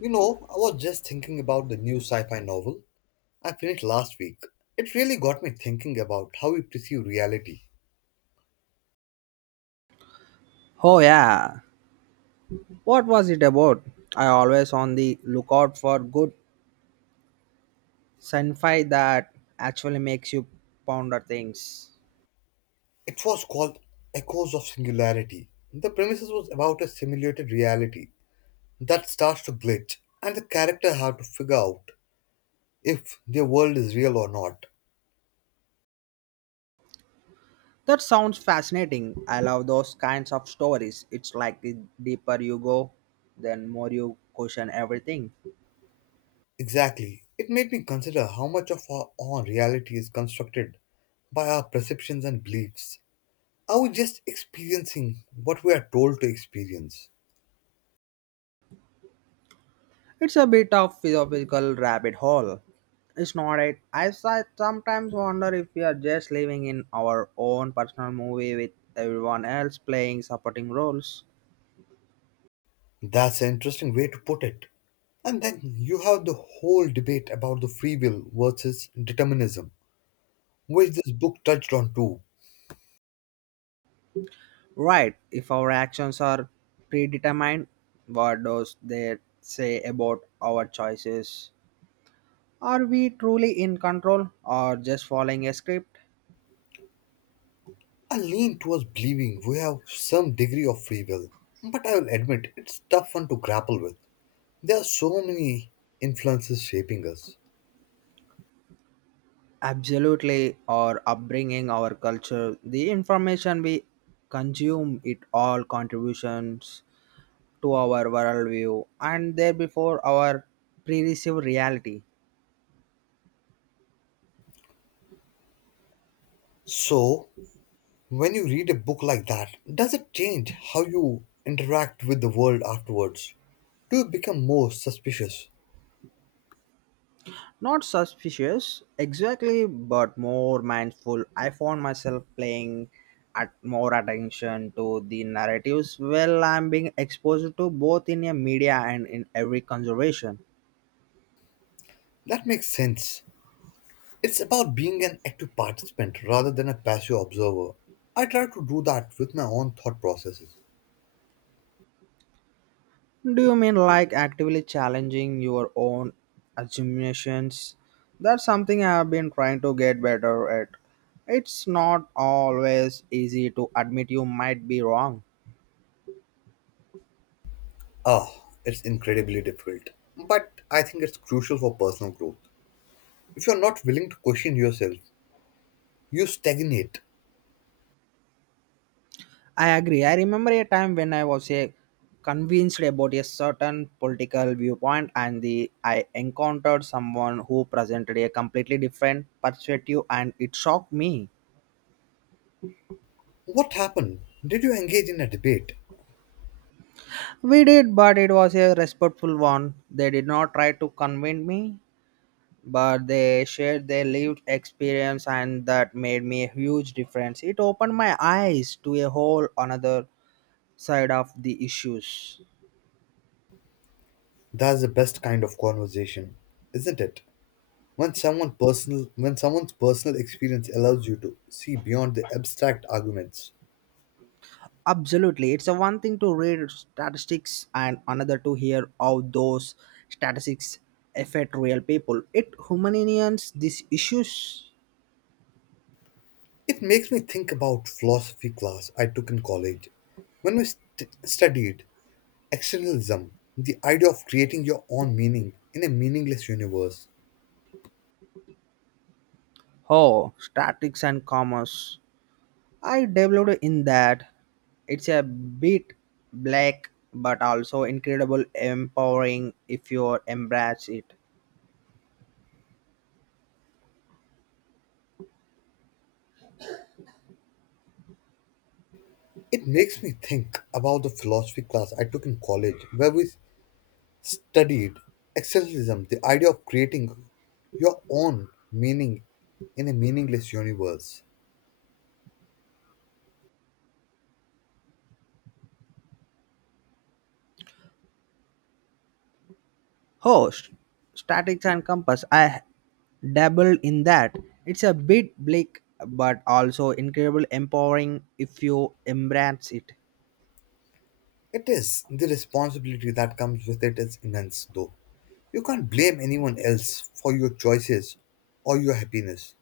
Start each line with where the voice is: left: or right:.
left: You know, I was just thinking about the new sci fi novel I finished last week. It really got me thinking about how we perceive reality.
right: Oh yeah. What was it about? I always on the lookout for good sci-fi that actually makes you ponder things.
left: It was called Echoes of Singularity. The premises was about a simulated reality that starts to glitch, and the character had to figure out if their world is real or not.
right: That sounds fascinating. I love those kinds of stories. It's like the deeper you go, then more you question everything.
left: Exactly. It made me consider how much of our own reality is constructed by our perceptions and beliefs. Are we just experiencing what we are told to experience?
right: It's a bit of philosophical rabbit hole. It's not it. I sometimes wonder if we are just living in our own personal movie with everyone else playing supporting roles.
left: That's an interesting way to put it. And then you have the whole debate about the free will versus determinism, which this book touched on too.
right: Right. If our actions are predetermined, what does that say about our choices? Are we truly in control or just following a script?
left: I lean towards believing we have some degree of free will, but I will admit it's tough one to grapple with. There are so many influences shaping us.
right: Absolutely. Our upbringing, our culture, the information we consume, it all contributions to our worldview and therefore our pre-received reality.
left: So, when you read a book like that, does it change how you interact with the world afterwards? Do you become more suspicious?
right: Not suspicious exactly, but more mindful. I found myself playing at more attention to the narratives well I'm being exposed to both in a media and in every conservation.
left: That makes sense. It's about being an active participant rather than a passive observer. I try to do that with my own thought processes.
right: Do you mean like actively challenging your own assumptions? That's something I have been trying to get better at. It's not always easy to admit you might be wrong.
left: Ah, it's incredibly difficult. But I think it's crucial for personal growth. If you're not willing to question yourself, you stagnate.
right: I agree. I remember a time when I was a convinced about a certain political viewpoint and the I encountered someone who presented a completely different perspective and it shocked me.
left: What happened? Did you engage in a debate?
right: We did, but it was a respectful one. They did not try to convince me, but they shared their lived experience and that made me a huge difference. It opened my eyes to a whole another side of the issues.
left: That's the best kind of conversation, isn't it? When someone's personal experience allows you to see beyond the abstract arguments.
right: Absolutely. It's a one thing to read statistics and another to hear how those statistics affect real people. It humanians these issues.
left: It makes me think about philosophy class I took in college. When we st- studied externalism, the idea of creating your own meaning in a meaningless universe,
right: Oh, statistics and commerce. I developed in that. It's a bit black but also incredible empowering if you embrace it.
left: it makes me think about the philosophy class I took in college where we studied existentialism, the idea of creating your own meaning in a meaningless universe.
right: Oh, statics and compass. I dabbled in that. It's a bit bleak, but also incredibly empowering if you embrace it.
left: It is the responsibility that comes with it is immense though. You can't blame anyone else for your choices or your happiness.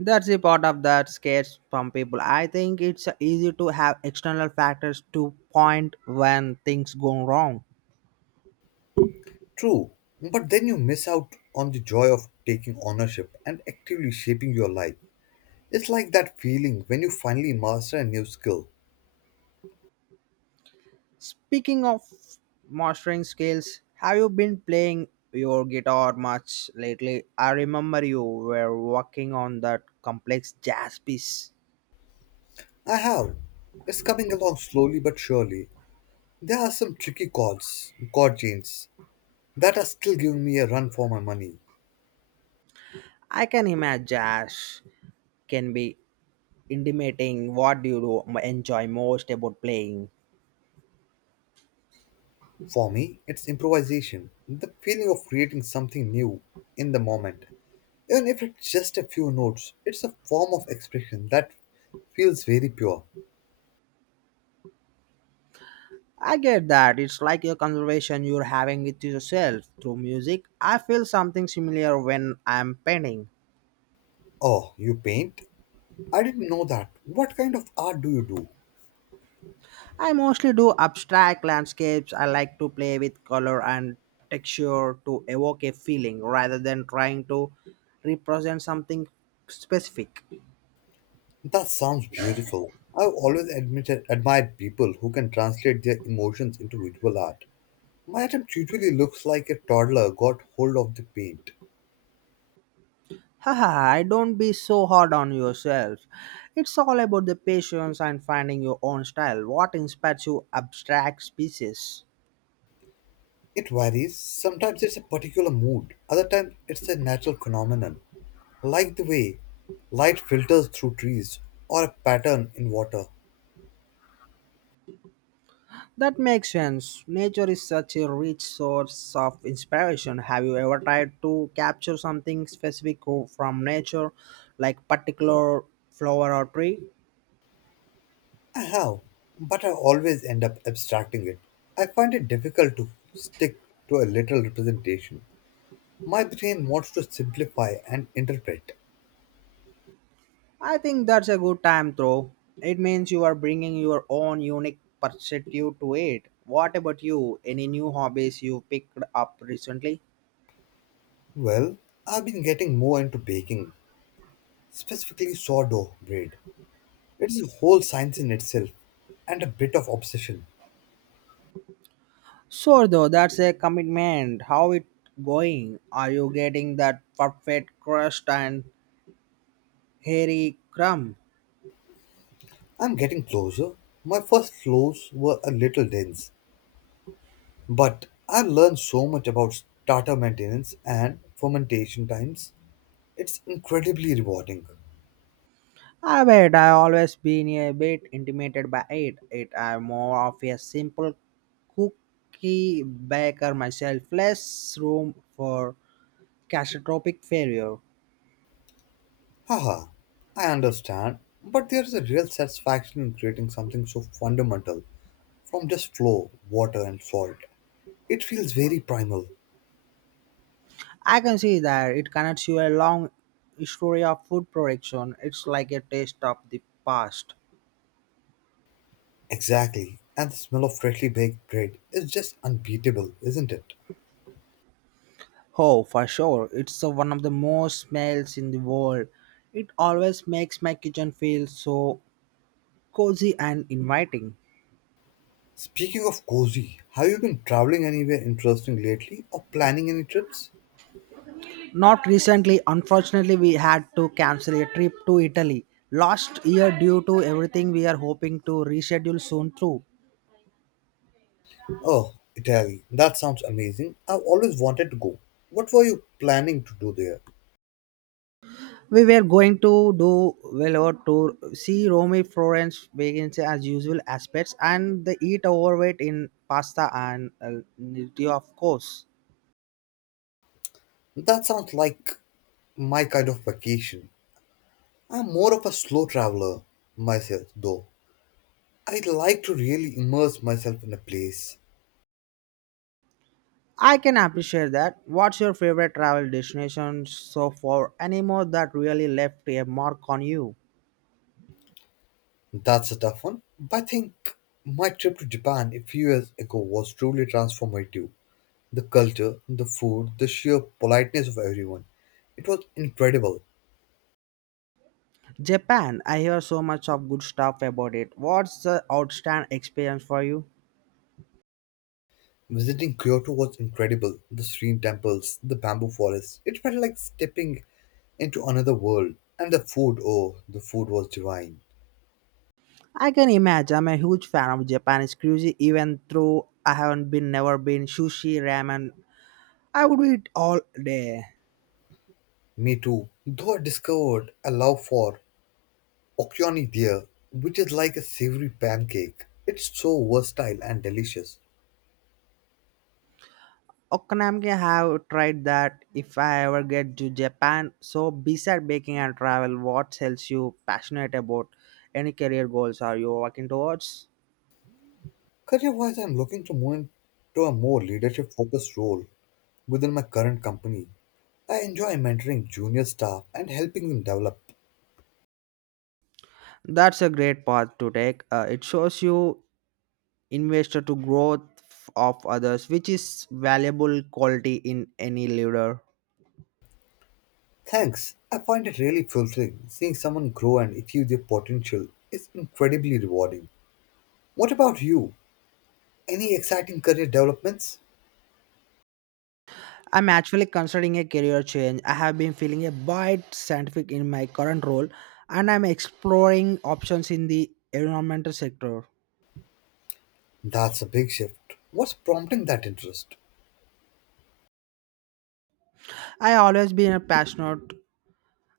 right: That's the part of that scares some people. I think it's easy to have external factors to point when things go wrong.
left: True, but then you miss out on the joy of taking ownership and actively shaping your life. It's like that feeling when you finally master a new skill.
right: Speaking of mastering skills, have you been playing your guitar much lately? I remember you were working on that complex jazz piece.
left: I have. It's coming along slowly but surely. There are some chord changes that are still giving me a run for my money.
right: I can imagine jazz can be intimating. What do you enjoy most about playing?
left: For me, it's improvisation, the feeling of creating something new in the moment. Even if it's just a few notes, it's a form of expression that feels very pure.
right: I get that. It's like a conversation you're having with yourself through music. I feel something similar when I'm painting.
left: Oh, you paint? I didn't know that. What kind of art do you do?
right: I mostly do abstract landscapes. I like to play with color and texture to evoke a feeling rather than trying to represent something specific.
left: That sounds beautiful. I've always admired people who can translate their emotions into visual art. My attempt usually looks like a toddler got hold of the paint.
right: Haha, I don't be so hard on yourself. It's all about the patience and finding your own style. What inspires you abstract species?
left: It varies. Sometimes it's a particular mood, other times it's a natural phenomenon, like the way light filters through trees or a pattern in water.
right: That makes sense. Nature is such a rich source of inspiration. Have you ever tried to capture something specific from nature, like particular flower or tree?
left: I have, but I always end up abstracting it. I find it difficult to stick to a literal representation. My brain wants to simplify and interpret.
right: I think that's a good time though. It means you are bringing your own unique perspective to it. What about you? Any new hobbies you picked up recently?
left: Well, I've been getting more into baking, specifically sourdough bread. It's a whole science in itself and a bit of obsession.
right: Sure, though, that's a commitment. How it going? Are you getting that perfect crust and hairy crumb?
left: I'm getting closer. My first loaves were a little dense, but I learned so much about starter maintenance and fermentation times. It's incredibly rewarding.
right: I bet I always been a bit intimidated by it. It I'm more of a simple cookie baker myself, less room for catastrophic failure.
left: Haha, I understand, but there is a real satisfaction in creating something so fundamental from just flour, water, and salt. It feels very primal.
right: I can see that it connects you a long history of food production. It's like a taste of the past.
left: Exactly. And the smell of freshly baked bread is just unbeatable, isn't it?
right: Oh, for sure. It's one of the most smells in the world. It always makes my kitchen feel so cozy and inviting.
left: Speaking of cozy, have you been traveling anywhere interesting lately or planning any trips?
right: Not recently, unfortunately, we had to cancel a trip to Italy last year due to everything we are hoping to reschedule soon too.
left: Oh, Italy. That sounds amazing. I've always wanted to go. What were you planning to do there?
right: We were going to do Velour tour, see Rome, Florence, Venice as usual aspects, and the eat overweight in pasta and nutty, of course.
left: That sounds like my kind of vacation. I'm more of a slow traveler myself, though. I like to really immerse myself in a place.
right: I can appreciate that. What's your favorite travel destination so far? Any more that really left a mark on you?
left: That's a tough one. But I think my trip to Japan a few years ago was truly transformative. The culture, the food, the sheer politeness of everyone. It was incredible.
right: Japan. I hear so much of good stuff about it. What's the outstanding experience for you?
left: Visiting Kyoto was incredible. The serene temples, the bamboo forests. It felt like stepping into another world. And the food, oh, the food was divine.
right: I can imagine. I'm a huge fan of Japanese cuisine, even though I haven't been never been sushi, ramen. I would eat all day.
left: Me too. Though I discovered a love for okyoni there, which is like a savory pancake. It's so versatile and delicious.
right: Okonomiyaki have tried that if I ever get to Japan. So beside baking and travel, what else you passionate about? Any career goals are you working towards?
left: Career wise, I'm looking to move into a more leadership focused role within my current company. I enjoy mentoring junior staff and helping them develop.
right: That's a great path to take. It shows you investor to growth of others, which is valuable quality in any leader.
left: Thanks. I find it really fulfilling. Seeing someone grow and achieve their potential is incredibly rewarding. What about you? Any exciting career developments?
right: I'm actually considering a career change. I have been feeling a bit scientific in my current role, and I'm exploring options in the environmental sector.
left: That's a big shift. What's prompting that interest?
right: I always been a passionate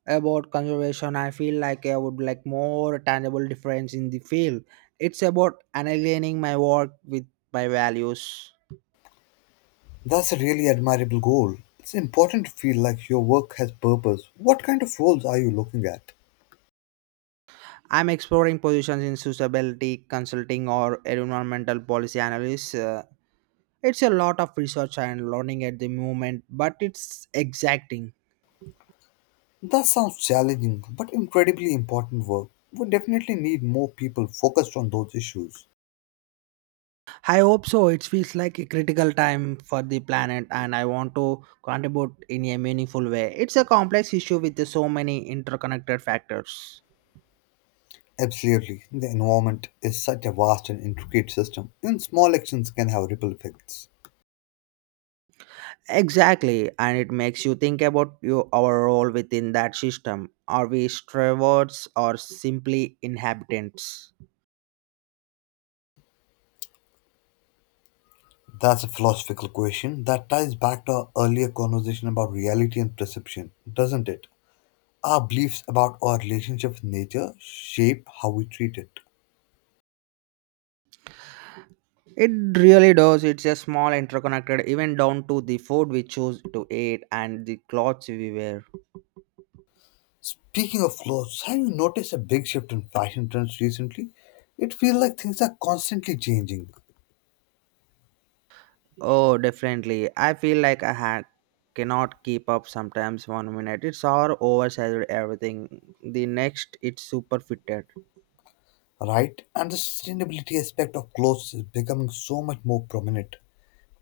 right: about conservation. I feel like I would like more tangible difference in the field. It's about aligning my work with my values.
left: That's a really admirable goal. It's important to feel like your work has purpose. What kind of roles are you looking at?
right: I'm exploring positions in sustainability consulting or environmental policy analysis. It's a lot of research and learning at the moment, but it's exacting.
left: That sounds challenging, but incredibly important work. We definitely need more people focused on those issues.
right: I hope so. It feels like a critical time for the planet, and I want to contribute in a meaningful way. It's a complex issue with so many interconnected factors.
left: Absolutely, the environment is such a vast and intricate system, and small actions can have ripple effects.
right: Exactly, and it makes you think about you, our role within that system. Are we stewards or simply inhabitants?
left: That's a philosophical question that ties back to our earlier conversation about reality and perception, doesn't it? Our beliefs about our relationship with nature shape how we treat it.
right: It really does. It's a small interconnected, even down to the food we choose to eat and the clothes we wear.
left: Speaking of flaws, have you noticed a big shift in fashion trends recently? It feels like things are constantly changing.
right: Oh, definitely. I feel like I had cannot keep up sometimes one minute it's all oversized everything the next it's super fitted.
left: Right? And the sustainability aspect of clothes is becoming so much more prominent.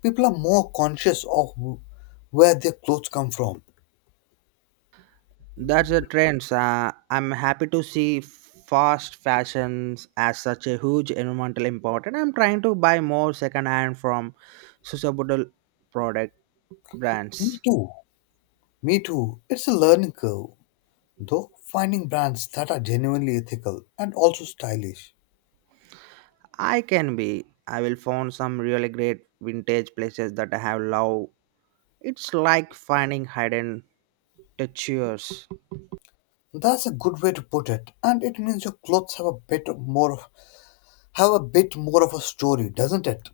left: People are more conscious of where their clothes come from.
right: That's the trends, I'm happy to see fast fashions as such a huge environmental important. I'm trying to buy more second hand from sustainable product brands.
left: Me too. Me too. It's a learning curve, though, finding brands that are genuinely ethical and also stylish.
right: I can be I will find some really great vintage places that I have loved. It's like finding hidden treasures.
left: That's a good way to put it, and it means your clothes have a bit more of a story, doesn't it?